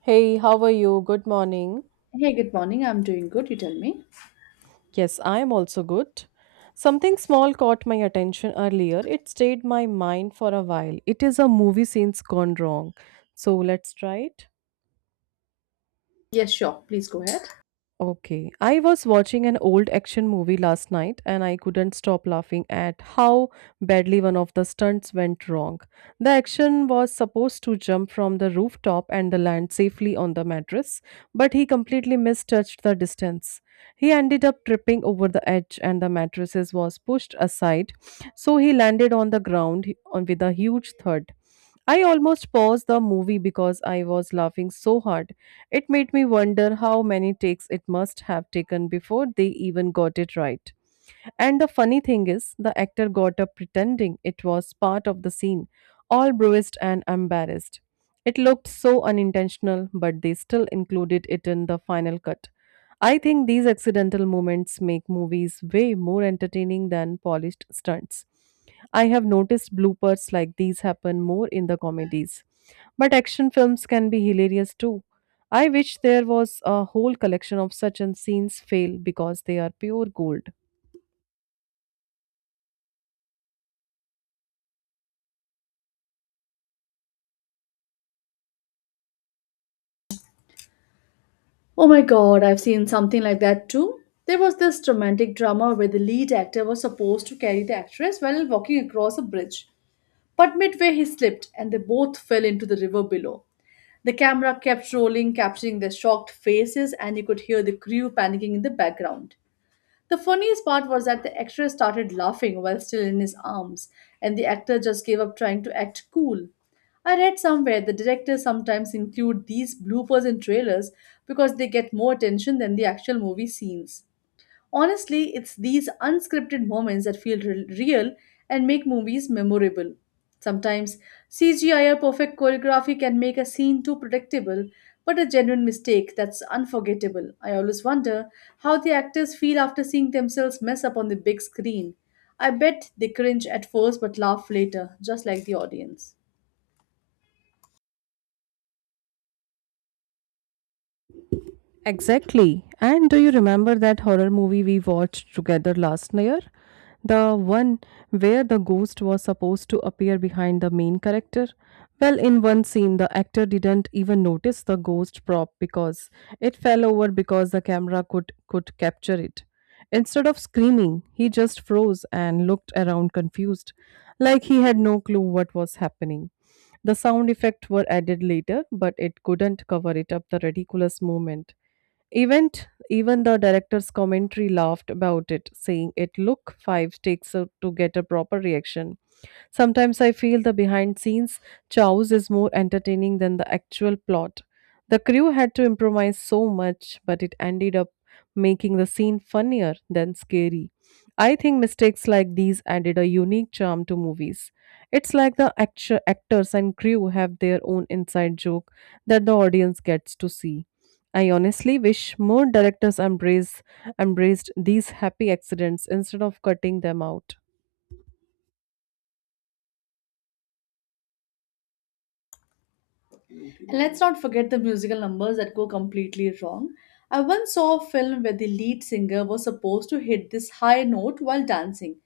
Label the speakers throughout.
Speaker 1: Hey, how are you? Good morning.
Speaker 2: Hey, good morning. I'm doing good. You tell me.
Speaker 1: Yes, I am also good. Something small caught my attention earlier. It stayed my mind for a while. It is a movie scenes gone wrong. So let's try it.
Speaker 2: Yes, sure. Please go ahead.
Speaker 1: Okay. I was watching an old action movie last night and I couldn't stop laughing at how badly one of the stunts went wrong. The action was supposed to jump from the rooftop and the land safely on the mattress, but he completely mistouched the distance. He ended up tripping over the edge and the mattresses was pushed aside, so he landed on the ground on with a huge thud. I almost paused the movie because I was laughing so hard it made me wonder how many takes it must have taken before they even got it right. And the funny thing is, the actor got up pretending it was part of the scene, all bruised and embarrassed. It looked so unintentional, but they still included it in the final cut. I think these accidental moments make movies way more entertaining than polished stunts. I have noticed bloopers like these happen more in the comedies. But action films can be hilarious too. I wish there was a whole collection of such and scenes fail because they are pure gold.
Speaker 2: Oh my god, I've seen something like that too. There was this romantic drama where the lead actor was supposed to carry the actress while walking across a bridge. But midway he slipped and they both fell into the river below. The camera kept rolling, capturing their shocked faces, and you could hear the crew panicking in the background. The funniest part was that the actress started laughing while still in his arms, and the actor just gave up trying to act cool. I read somewhere the directors sometimes include these bloopers in trailers because they get more attention than the actual movie scenes. Honestly, it's these unscripted moments that feel real and make movies memorable. Sometimes CGI or perfect choreography can make a scene too predictable, but a genuine mistake that's unforgettable. I always wonder how the actors feel after seeing themselves mess up on the big screen. I bet they cringe at first but laugh later, just like the audience.
Speaker 1: Exactly. And do you remember that horror movie we watched together last year? The one where the ghost was supposed to appear behind the main character? Well, in one scene, the actor didn't even notice the ghost prop because it fell over because the camera could capture it. Instead of screaming, he just froze and looked around confused, like he had no clue what was happening. The sound effects were added later, but it couldn't cover it up the ridiculous moment. Event even the director's commentary laughed about it, saying it look five takes to get a proper reaction. Sometimes I feel the behind scenes chows is more entertaining than the actual plot. The crew had to improvise so much, but it ended up making the scene funnier than scary. I think mistakes like these added a unique charm to movies. It's like the actors and crew have their own inside joke that the audience gets to see. I honestly wish more directors embraced these happy accidents instead of cutting them out.
Speaker 2: And let's not forget the musical numbers that go completely wrong. I once saw a film where the lead singer was supposed to hit this high note while dancing,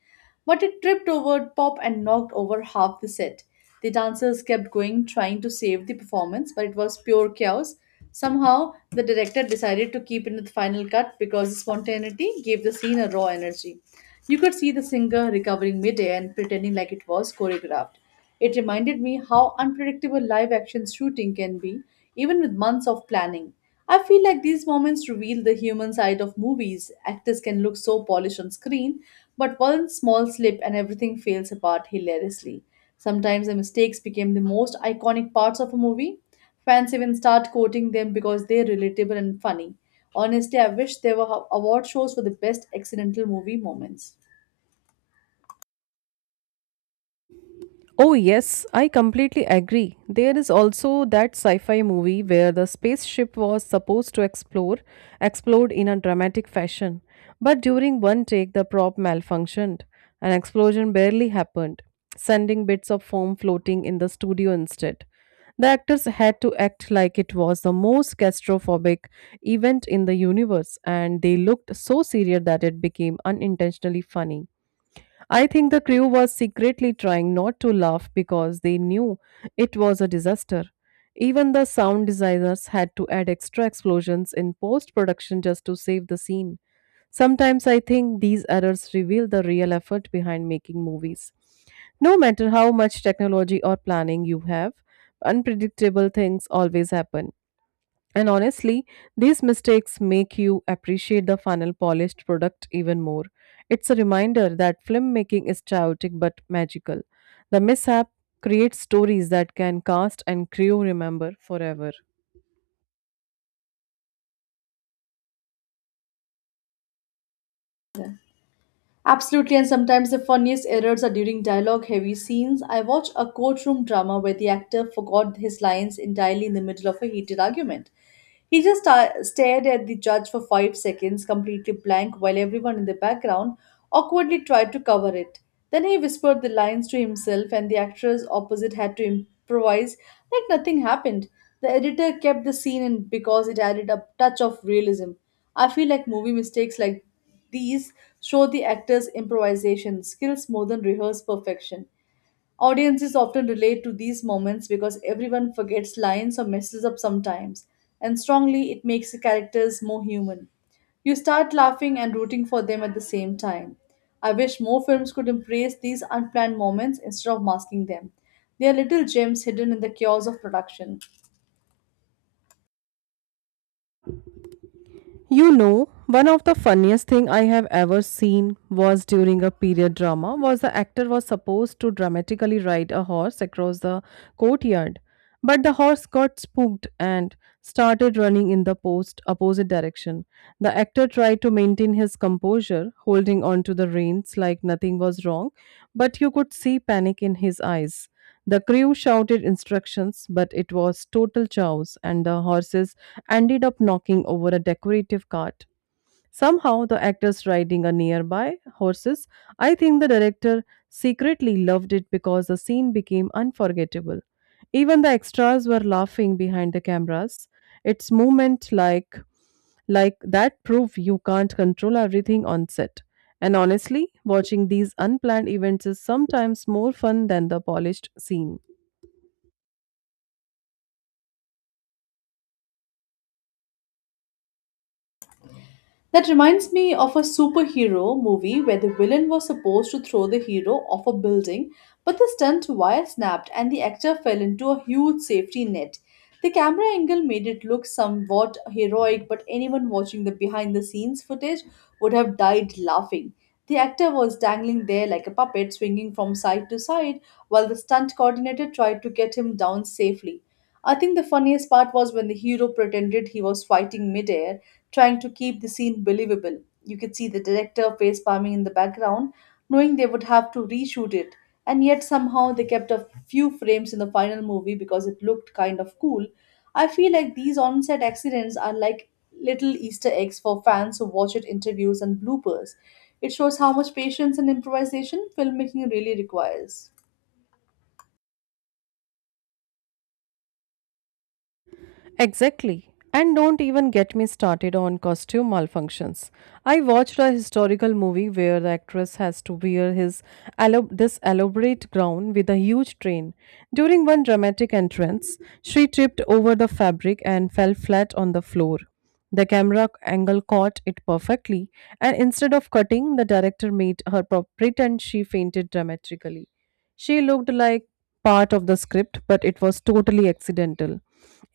Speaker 2: but it tripped over pop and knocked over half the set. The dancers kept going trying to save the performance, but it was pure chaos. Somehow, the director decided to keep it in the final cut because the spontaneity gave the scene a raw energy. You could see the singer recovering midair and pretending like it was choreographed. It reminded me how unpredictable live action shooting can be, even with months of planning. I feel like these moments reveal the human side of movies. Actors can look so polished on screen, but one small slip and everything fails apart hilariously. Sometimes the mistakes became the most iconic parts of a movie. Fans even start quoting them because they're relatable and funny. Honestly, I wish there were award shows for the best accidental movie moments.
Speaker 1: Oh, yes, I completely agree. There is also that sci-fi movie where the spaceship was supposed to explore explode in a dramatic fashion, but during one take the prop malfunctioned. An explosion barely happened, sending bits of foam floating in the studio instead. The actors had to act like it was the most catastrophic event in the universe, and they looked so serious that it became unintentionally funny. I think the crew was secretly trying not to laugh because they knew it was a disaster. Even the sound designers had to add extra explosions in post production just to save the scene. Sometimes I think these errors reveal the real effort behind making movies. No matter how much technology or planning you have, unpredictable things always happen. And honestly, these mistakes make you appreciate the final polished product even more. It's a reminder that filmmaking is chaotic but magical. The mishap creates stories that can cast and crew remember forever.
Speaker 2: Yeah. Absolutely, and sometimes the funniest errors are during dialogue heavy scenes. I watched a courtroom drama where the actor forgot his lines entirely in the middle of a heated argument. He just stared at the judge for 5 seconds, completely blank, while everyone in the background awkwardly tried to cover it. Then he whispered the lines to himself, and the actress opposite had to improvise like nothing happened. The editor kept the scene in because it added a touch of realism. I feel like movie mistakes like these show the actors' improvisation skills more than rehearsed perfection. Audiences often relate to these moments because everyone forgets lines or messes up sometimes, and strongly it makes the characters more human. You start laughing and rooting for them at the same time. I wish more films could embrace these unplanned moments instead of masking them. They are little gems hidden in the chaos of production.
Speaker 1: You know, one of the funniest thing I have ever seen was during a period drama was the actor was supposed to dramatically ride a horse across the courtyard, but the horse got spooked and started running in the post opposite direction. The actor tried to maintain his composure, holding on to the reins like nothing was wrong, but you could see panic in his eyes. The crew shouted instructions, but it was total chaos, and the horses ended up knocking over a decorative cart. Somehow, the actors riding a nearby horses. I think the director secretly loved it because the scene became unforgettable. Even the extras were laughing behind the cameras. It's moment like that prove you can't control everything on set. And honestly, watching these unplanned events is sometimes more fun than the polished scene.
Speaker 2: That reminds me of a superhero movie where the villain was supposed to throw the hero off a building, but the stunt wire snapped and the actor fell into a huge safety net. The camera angle made it look somewhat heroic, but anyone watching the behind the scenes footage would have died laughing. The actor was dangling there like a puppet, swinging from side to side, while the stunt coordinator tried to get him down safely. I think the funniest part was when the hero pretended he was fighting midair trying to keep the scene believable. You could see the director face palming in the background, knowing they would have to reshoot it. And yet somehow they kept a few frames in the final movie because it looked kind of cool. I feel like these on-set accidents are like little Easter eggs for fans who watch it interviews and bloopers. It shows how much patience and improvisation filmmaking really requires.
Speaker 1: Exactly. And don't even get me started on costume malfunctions. I watched a historical movie where the actress has to wear his this elaborate gown with a huge train. During one dramatic entrance, she tripped over the fabric and fell flat on the floor. The camera angle caught it perfectly, and instead of cutting, the director made her pretend she fainted dramatically. She looked like part of the script, but it was totally accidental.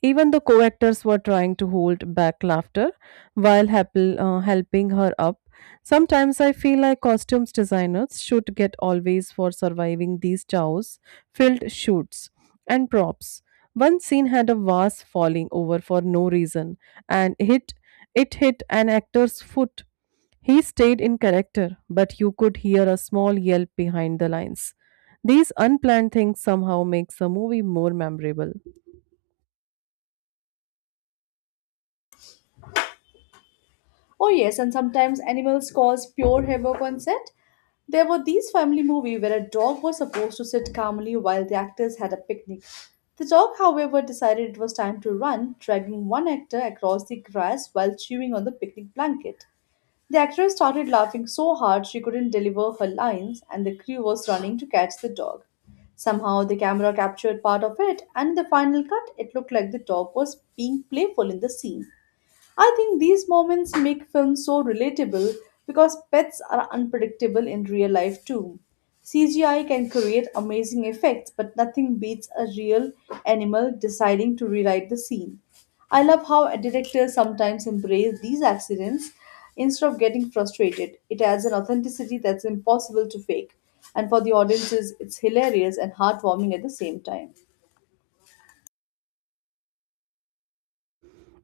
Speaker 1: Even the co actors were trying to hold back laughter while helping her up. Sometimes I feel like costumes designers should get always for surviving these chows, filled shoots, and props. One scene had a vase falling over for no reason, and hit it hit an actor's foot. He stayed in character, but you could hear a small yelp behind the lines. These unplanned things somehow makes a movie more memorable.
Speaker 2: Oh yes, and sometimes animals cause pure havoc on set. There were these family movie where a dog was supposed to sit calmly while the actors had a picnic. The dog, however, decided it was time to run, dragging one actor across the grass while chewing on the picnic blanket. The actress started laughing so hard she couldn't deliver her lines, and the crew was running to catch the dog. Somehow, the camera captured part of it, and in the final cut, it looked like the dog was being playful in the scene. I think these moments make films so relatable because pets are unpredictable in real life too. CGI can create amazing effects, but nothing beats a real animal deciding to rewrite the scene. I love how directors sometimes embrace these accidents instead of getting frustrated. It adds an authenticity that's impossible to fake, and for the audiences, it's hilarious and heartwarming at the same time.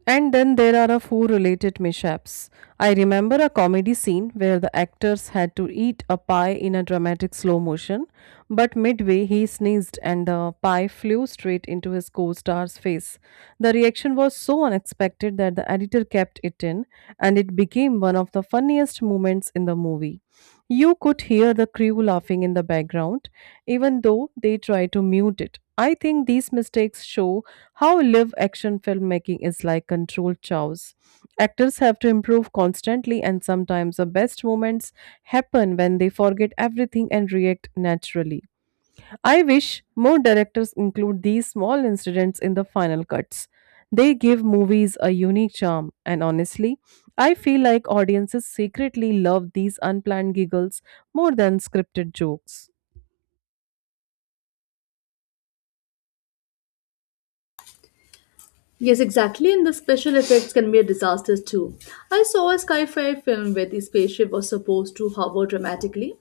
Speaker 1: And then there are a few related mishaps. I remember a comedy scene where the actors had to eat a pie in a dramatic slow motion, but midway he sneezed and the pie flew straight into his co-star's face. The reaction was so unexpected that the editor kept it in and it became one of the funniest moments in the movie. You could hear the crew laughing in the background, even though they try to mute it. I think these mistakes show how live action filmmaking is like controlled chows. Actors have to improve constantly, and sometimes the best moments happen when they forget everything and react naturally. I wish more directors include these small incidents in the final cuts. They give movies a unique charm, and honestly, I feel like audiences secretly love these unplanned giggles more than scripted jokes.
Speaker 2: Yes, exactly, and the special effects can be a disaster too. I saw a sci-fi film where the spaceship was supposed to hover dramatically,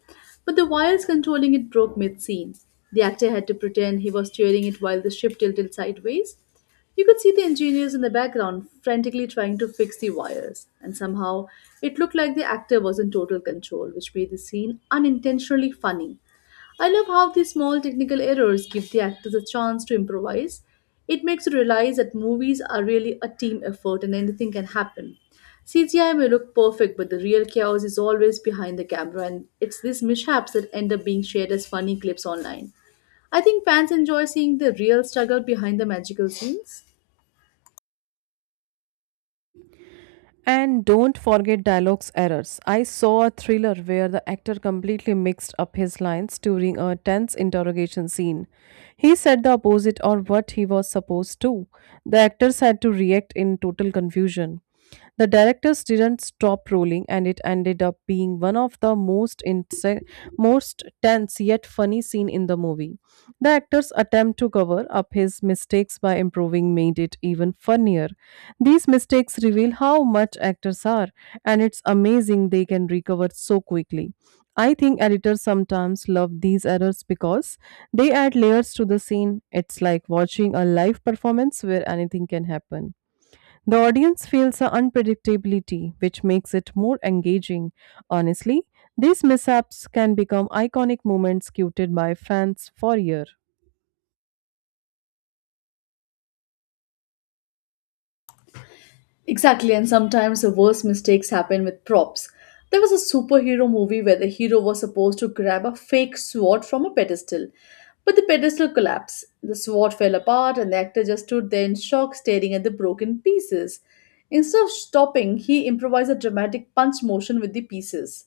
Speaker 2: but the wires controlling it broke mid-scene. The actor had to pretend he was steering it while the ship tilted sideways. You could see the engineers in the background frantically trying to fix the wires, and somehow it looked like the actor was in total control, which made the scene unintentionally funny. I love how these small technical errors give the actors a chance to improvise. It makes you realize that movies are really a team effort and anything can happen. CGI may look perfect, but the real chaos is always behind the camera, and it's these mishaps that end up being shared as funny clips online. I think fans enjoy seeing the real struggle behind the magical scenes.
Speaker 1: And don't forget dialogue's errors. I saw a thriller where the actor completely mixed up his lines during a tense interrogation scene. He said the opposite or what he was supposed to. The actors had to react in total confusion. The directors didn't stop rolling, and it ended up being one of the most tense yet funny scene in the movie. The actor's attempt to cover up his mistakes by improving made it even funnier. These mistakes reveal how much actors are, and it's amazing they can recover so quickly. I think editors sometimes love these errors because they add layers to the scene. It's like watching a live performance where anything can happen. The audience feels the unpredictability, which makes it more engaging. Honestly, these mishaps can become iconic moments quoted by fans for years.
Speaker 2: Exactly, and sometimes the worst mistakes happen with props. There was a superhero movie where the hero was supposed to grab a fake sword from a pedestal, but the pedestal collapsed. The sword fell apart, and the actor just stood there in shock, staring at the broken pieces. Instead of stopping, he improvised a dramatic punch motion with the pieces,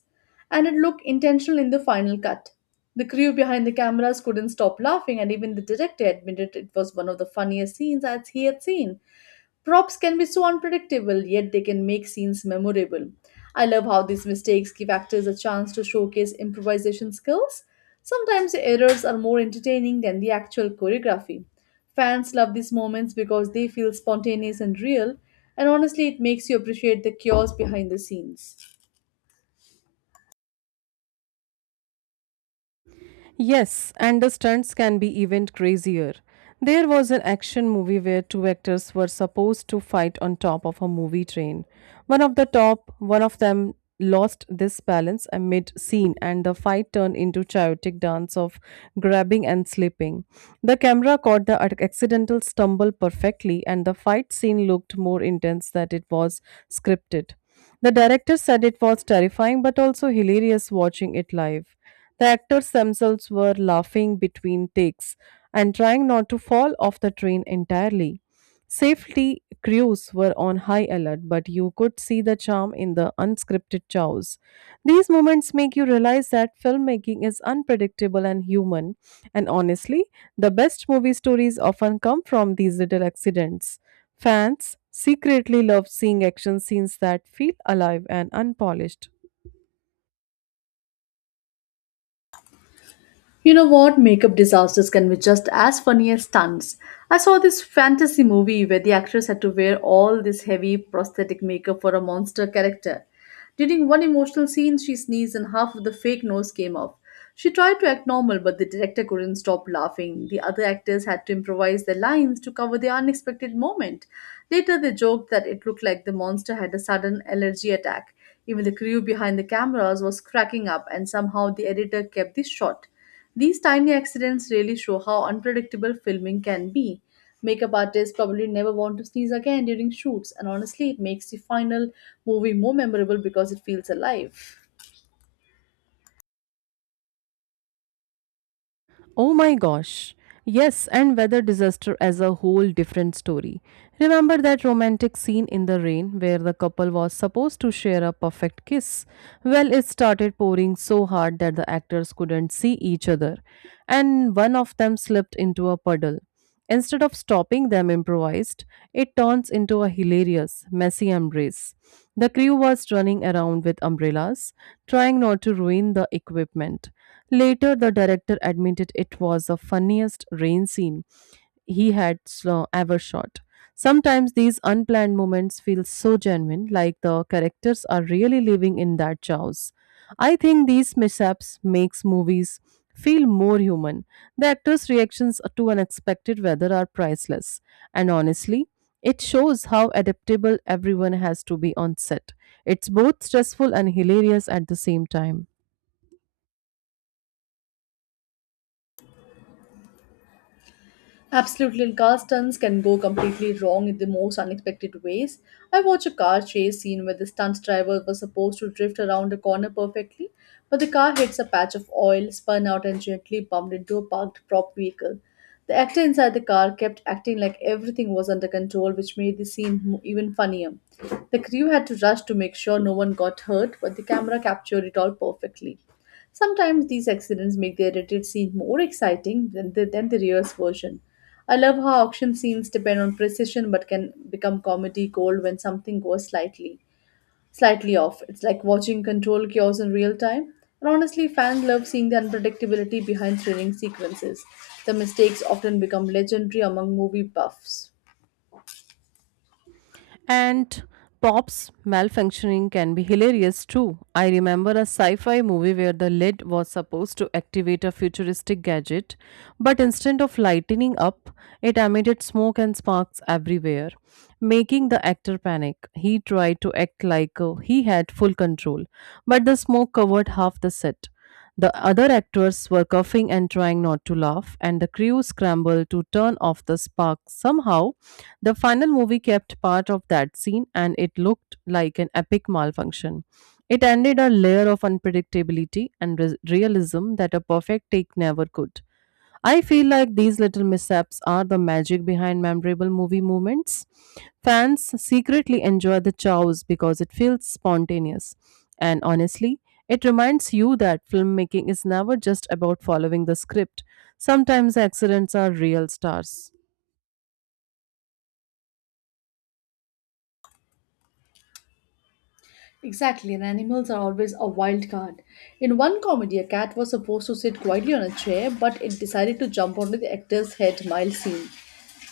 Speaker 2: and it looked intentional in the final cut. The crew behind the cameras couldn't stop laughing, and even the director admitted it was one of the funniest scenes as he had seen. Props can be so unpredictable, yet they can make scenes memorable. I love how these mistakes give actors a chance to showcase improvisation skills. Sometimes the errors are more entertaining than the actual choreography. Fans love these moments because they feel spontaneous and real, and honestly, it makes you appreciate the chaos behind the scenes.
Speaker 1: Yes, and the stunts can be even crazier. There was an action movie where two actors were supposed to fight on top of a movie train. One of them lost this balance amid scene and the fight turned into chaotic dance of grabbing and slipping. The camera caught the accidental stumble perfectly and the fight scene looked more intense than it was scripted. The director said it was terrifying but also hilarious watching it live. The actors themselves were laughing between takes and trying not to fall off the train entirely. Safety crews were on high alert, but you could see the charm in the unscripted chows. These moments make you realize that filmmaking is unpredictable and human, and honestly, the best movie stories often come from these little accidents. Fans secretly love seeing action scenes that feel alive and unpolished.
Speaker 2: You know what? Makeup disasters can be just as funny as stunts. I saw this fantasy movie where the actress had to wear all this heavy prosthetic makeup for a monster character. During one emotional scene, she sneezed and half of the fake nose came off. She tried to act normal, but the director couldn't stop laughing. The other actors had to improvise their lines to cover the unexpected moment. Later, they joked that it looked like the monster had a sudden allergy attack. Even the crew behind the cameras was cracking up, and somehow the editor kept this short. These tiny accidents really show how unpredictable filming can be. Makeup artists probably never want to sneeze again during shoots, and honestly, it makes the final movie more memorable because it feels alive.
Speaker 1: Oh my gosh. Yes, and weather disaster as a whole different story. Remember that romantic scene in the rain where the couple was supposed to share a perfect kiss? Well, it started pouring so hard that the actors couldn't see each other, and one of them slipped into a puddle. Instead of stopping them improvised, it turns into a hilarious, messy embrace. The crew was running around with umbrellas, trying not to ruin the equipment. Later, the director admitted it was the funniest rain scene he had ever shot. Sometimes these unplanned moments feel so genuine, like the characters are really living in that chaos. I think these mishaps makes movies feel more human. The actors' reactions to unexpected weather are priceless, and honestly, it shows how adaptable everyone has to be on set. It's both stressful and hilarious at the same time.
Speaker 2: Absolutely, and car stunts can go completely wrong in the most unexpected ways. I watched a car chase scene where the stunt driver was supposed to drift around a corner perfectly, but the car hits a patch of oil, spun out, and gently bumped into a parked prop vehicle. The actor inside the car kept acting like everything was under control, which made the scene even funnier. The crew had to rush to make sure no one got hurt, but the camera captured it all perfectly. Sometimes these accidents make the edited scene more exciting than than the real version. I love how auction scenes depend on precision but can become comedy gold when something goes slightly off. It's like watching control chaos in real time. And honestly, fans love seeing the unpredictability behind thrilling sequences. The mistakes often become legendary among movie buffs.
Speaker 1: And Pop's malfunctioning can be hilarious too. I remember a sci fi movie where the lid was supposed to activate a futuristic gadget, but instead of lightening up, it emitted smoke and sparks everywhere, making the actor panic. He tried to act like he had full control, but the smoke covered half the set. The other actors were coughing and trying not to laugh, and the crew scrambled to turn off the spark somehow the final movie kept part of that scene and it looked like an epic malfunction. It ended a layer of unpredictability and realism that a perfect take never could. I feel like these little mishaps are the magic behind memorable movie moments. Fans secretly enjoy the chows because it feels spontaneous. And honestly, it reminds you that filmmaking is never just about following the script. Sometimes accidents are real stars.
Speaker 2: Exactly, and animals are always a wild card. In one comedy, a cat was supposed to sit quietly on a chair, but it decided to jump onto the actor's head mile scene.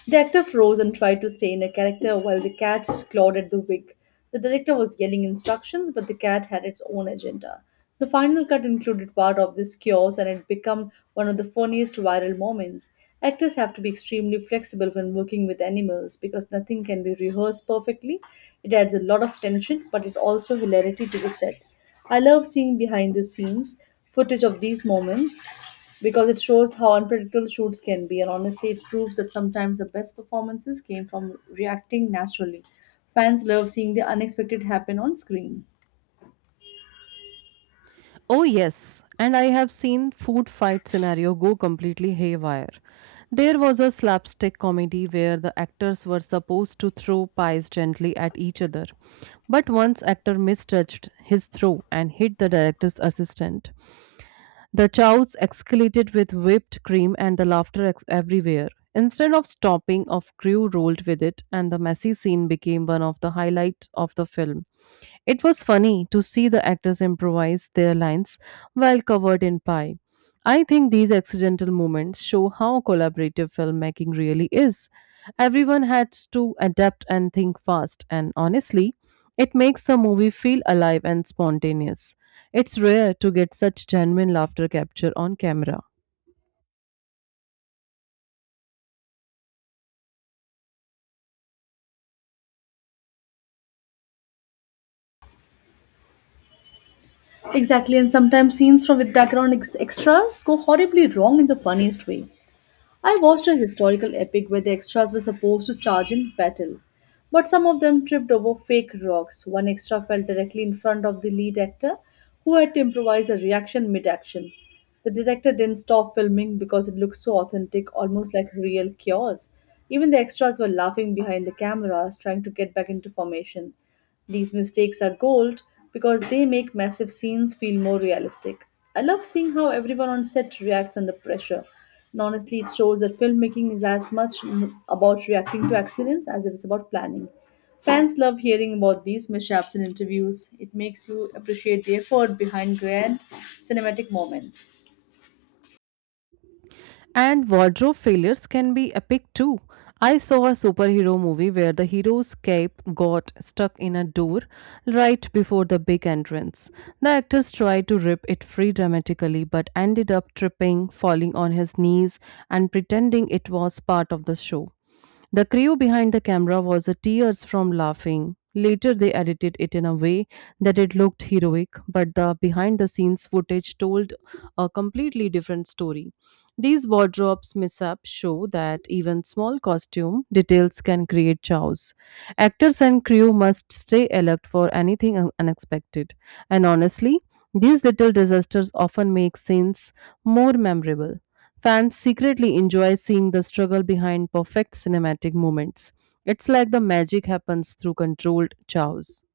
Speaker 2: The actor froze and tried to stay in a character while the cat clawed at the wig. The director was yelling instructions, but the cat had its own agenda. The final cut included part of this chaos and it became one of the funniest viral moments. Actors have to be extremely flexible when working with animals because nothing can be rehearsed perfectly. It adds a lot of tension but it also hilarity to the set. I love seeing behind the scenes footage of these moments because it shows how unpredictable shoots can be, and honestly it proves that sometimes the best performances came from reacting naturally. Fans love seeing the unexpected happen on screen.
Speaker 1: Oh, yes, and I have seen food fight scenario go completely haywire. There was a slapstick comedy where the actors were supposed to throw pies gently at each other. But once actor misjudged his throw and hit the director's assistant. The chows escalated with whipped cream and the laughter everywhere. Instead of stopping, of crew rolled with it, and the messy scene became one of the highlights of the film. It was funny to see the actors improvise their lines while covered in pie. I think these accidental moments show how collaborative filmmaking really is. Everyone had to adapt and think fast, and honestly, it makes the movie feel alive and spontaneous. It's rare to get such genuine laughter capture on camera.
Speaker 2: Exactly, and sometimes scenes from with background extras go horribly wrong in the funniest way. I watched a historical epic where the extras were supposed to charge in battle, but some of them tripped over fake rocks. One extra fell directly in front of the lead actor, who had to improvise a reaction mid action. The director didn't stop filming because it looked so authentic, almost like real chaos. Even the extras were laughing behind the cameras, trying to get back into formation. These mistakes are gold because they make massive scenes feel more realistic. I love seeing how everyone on set reacts under pressure. And honestly, it shows that filmmaking is as much about reacting to accidents as it is about planning. Fans love hearing about these mishaps in interviews. It makes you appreciate the effort behind grand cinematic moments.
Speaker 1: And wardrobe failures can be epic too. I saw a superhero movie where the hero's cape got stuck in a door right before the big entrance. The actors tried to rip it free dramatically but ended up tripping, falling on his knees, and pretending it was part of the show. The crew behind the camera was at tears from laughing. Later, they edited it in a way that it looked heroic, but the behind the scenes footage told a completely different story. These wardrobes mishaps show that even small costume details can create chaos. Actors and crew must stay alert for anything unexpected. And honestly, these little disasters often make scenes more memorable. Fans secretly enjoy seeing the struggle behind perfect cinematic moments. It's like the magic happens through controlled chows.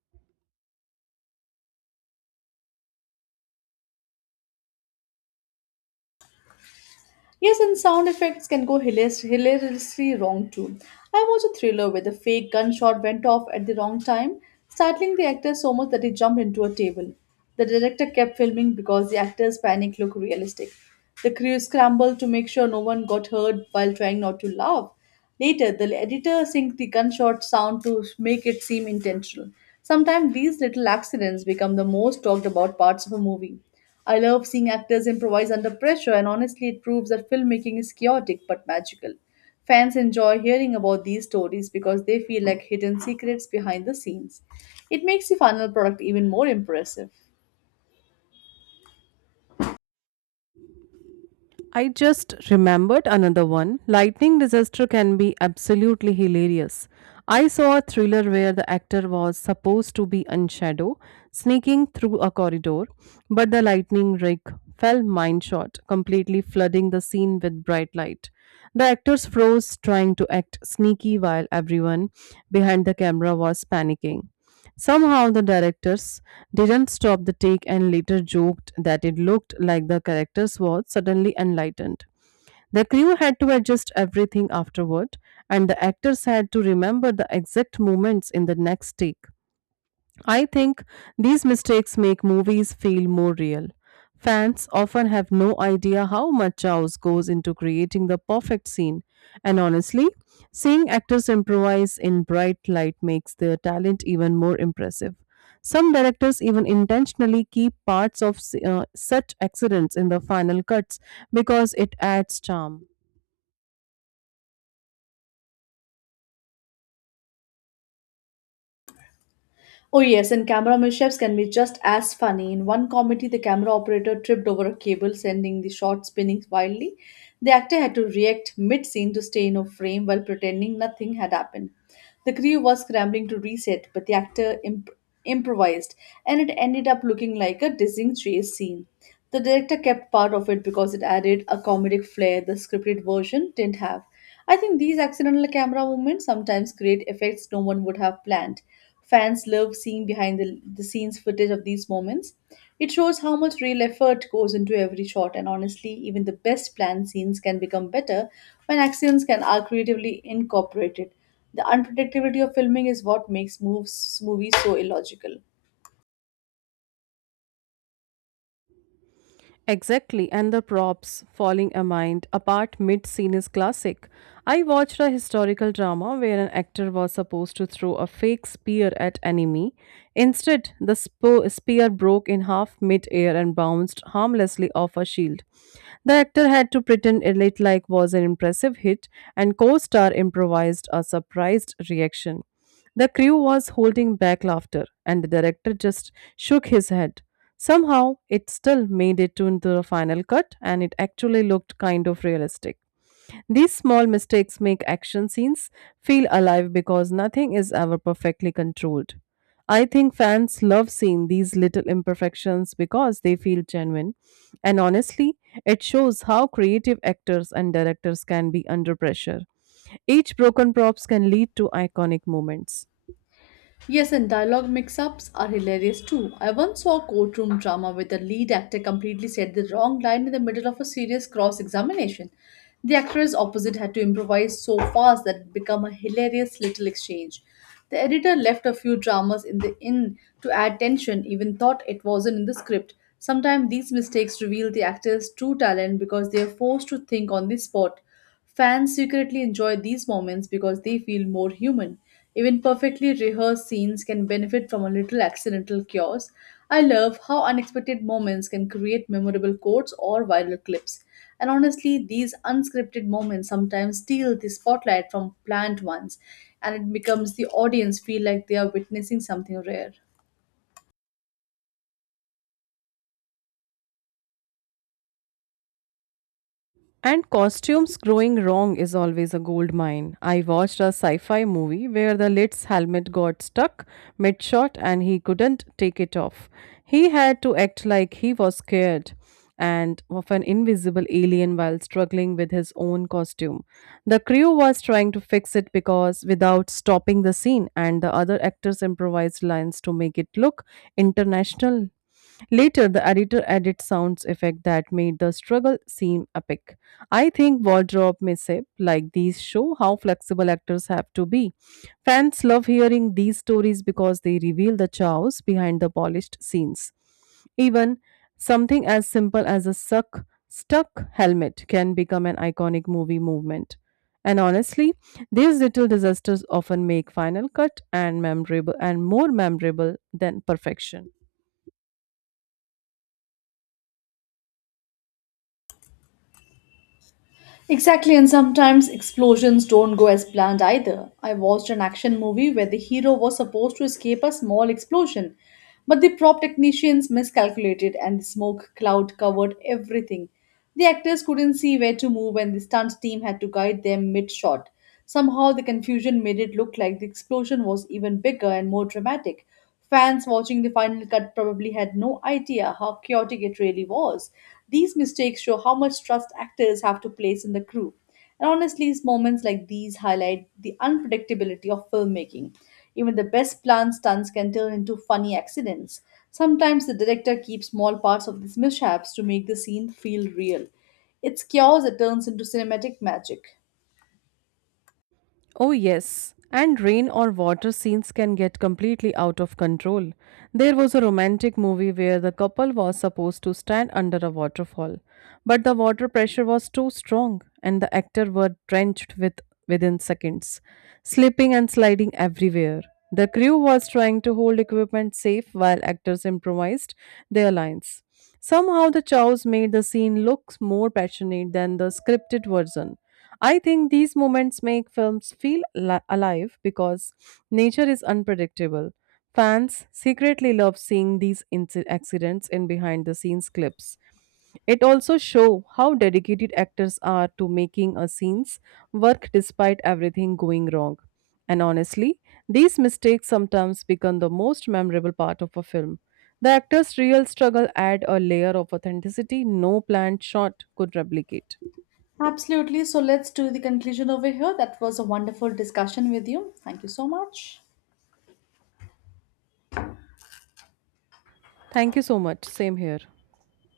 Speaker 2: Yes, and sound effects can go hilariously wrong too. I watched a thriller where the fake gunshot went off at the wrong time, startling the actor so much that he jumped into a table. The director kept filming because the actor's panic looked realistic. The crew scrambled to make sure no one got hurt while trying not to laugh. Later, the editor synced the gunshot sound to make it seem intentional. Sometimes these little accidents become the most talked about parts of a movie. I love seeing actors improvise under pressure, and honestly, it proves that filmmaking is chaotic but magical. Fans enjoy hearing about these stories because they feel like hidden secrets behind the scenes. It makes the final product even more impressive.
Speaker 1: I just remembered another one. Lightning disaster can be absolutely hilarious. I saw a thriller where the actor was supposed to be on shadow, sneaking through a corridor, but the lightning rig fell mine shot, completely flooding the scene with bright light. The actors froze trying to act sneaky while everyone behind the camera was panicking. Somehow the directors didn't stop the take and later joked that it looked like the characters were suddenly enlightened. The crew had to adjust everything afterward, and the actors had to remember the exact moments in the next take. I think these mistakes make movies feel more real. Fans often have no idea how much chaos goes into creating the perfect scene, and honestly, seeing actors improvise in bright light makes their talent even more impressive. Some directors even intentionally keep parts of such accidents in the final cuts because it adds charm.
Speaker 2: Oh yes, and camera mishaps can be just as funny. In one comedy, the camera operator tripped over a cable, sending the shot spinning wildly. The actor had to react mid scene to stay in a frame while pretending nothing had happened. The crew was scrambling to reset, but the actor improvised, and it ended up looking like a dizzying chase scene. The director kept part of it because it added a comedic flair the scripted version didn't have. I think these accidental camera movements sometimes create effects no one would have planned. Fans love seeing behind the scenes footage of these moments. It shows how much real effort goes into every shot, and honestly, even the best planned scenes can become better when accidents can are creatively incorporated. The unpredictability of filming is what makes moves movies so illogical.
Speaker 1: Exactly, and the props falling a mind apart mid scene is classic. I watched a historical drama where an actor was supposed to throw a fake spear at enemy. Instead, the spear broke in half mid air and bounced harmlessly off a shield. The actor had to pretend it like was an impressive hit, and co-star improvised a surprised reaction. The crew was holding back laughter, and the director just shook his head. Somehow, it still made it to into the final cut, and it actually looked kind of realistic. These small mistakes make action scenes feel alive because nothing is ever perfectly controlled. I think fans love seeing these little imperfections because they feel genuine. And honestly, it shows how creative actors and directors can be under pressure. Each broken props can lead to iconic moments.
Speaker 2: Yes, and dialogue mix ups are hilarious too. I once saw a courtroom drama where the lead actor completely said the wrong line in the middle of a serious cross examination. The actress opposite had to improvise so fast that it became a hilarious little exchange. The editor left a few dramas in the inn to add tension, even thought it wasn't in the script. Sometimes these mistakes reveal the actor's true talent because they are forced to think on the spot. Fans secretly enjoy these moments because they feel more human. Even perfectly rehearsed scenes can benefit from a little accidental chaos. I love how unexpected moments can create memorable quotes or viral clips. And honestly, these unscripted moments sometimes steal the spotlight from planned ones, and it becomes the audience feel like they are witnessing something rare.
Speaker 1: And costumes growing wrong is always a gold mine. I watched a sci fi movie where the lid's helmet got stuck mid shot and he couldn't take it off. He had to act like he was scared and of an invisible alien while struggling with his own costume. The crew was trying to fix it because without stopping the scene and the other actors improvised lines to make it look international. Later, the editor added sounds effect that made the struggle seem epic. I think wardrobe mishap like these show how flexible actors have to be. Fans love hearing these stories because they reveal the chows behind the polished scenes. Even something as simple as a suck stuck helmet can become an iconic movie movement. And honestly, these little disasters often make final cut and memorable and more memorable than perfection.
Speaker 2: Exactly, and sometimes explosions don't go as planned either. I watched an action movie where the hero was supposed to escape a small explosion, but the prop technicians miscalculated and the smoke cloud covered everything. The actors couldn't see where to move, and the stunt team had to guide them mid shot. Somehow, the confusion made it look like the explosion was even bigger and more dramatic. Fans watching the final cut probably had no idea how chaotic it really was. These mistakes show how much trust actors have to place in the crew. And honestly, moments like these highlight the unpredictability of filmmaking. Even the best planned stunts can turn into funny accidents. Sometimes the director keeps small parts of these mishaps to make the scene feel real. It's chaos that turns into cinematic magic.
Speaker 1: Oh, yes. And rain or water scenes can get completely out of control. There was a romantic movie where the couple was supposed to stand under a waterfall, but the water pressure was too strong and the actors were drenched with within seconds, slipping and sliding everywhere. The crew was trying to hold equipment safe while actors improvised their lines. Somehow the chows made the scene look more passionate than the scripted version. I think these moments make films feel alive because nature is unpredictable. Fans secretly love seeing these accidents in behind the scenes clips. It also shows how dedicated actors are to making a scenes work despite everything going wrong. And honestly, these mistakes sometimes become the most memorable part of a film. The actor's real struggle add a layer of authenticity no planned shot could replicate.
Speaker 2: Absolutely. So let's do the conclusion over here. That was a wonderful discussion with you. Thank you so much.
Speaker 1: Thank you so much. Same here.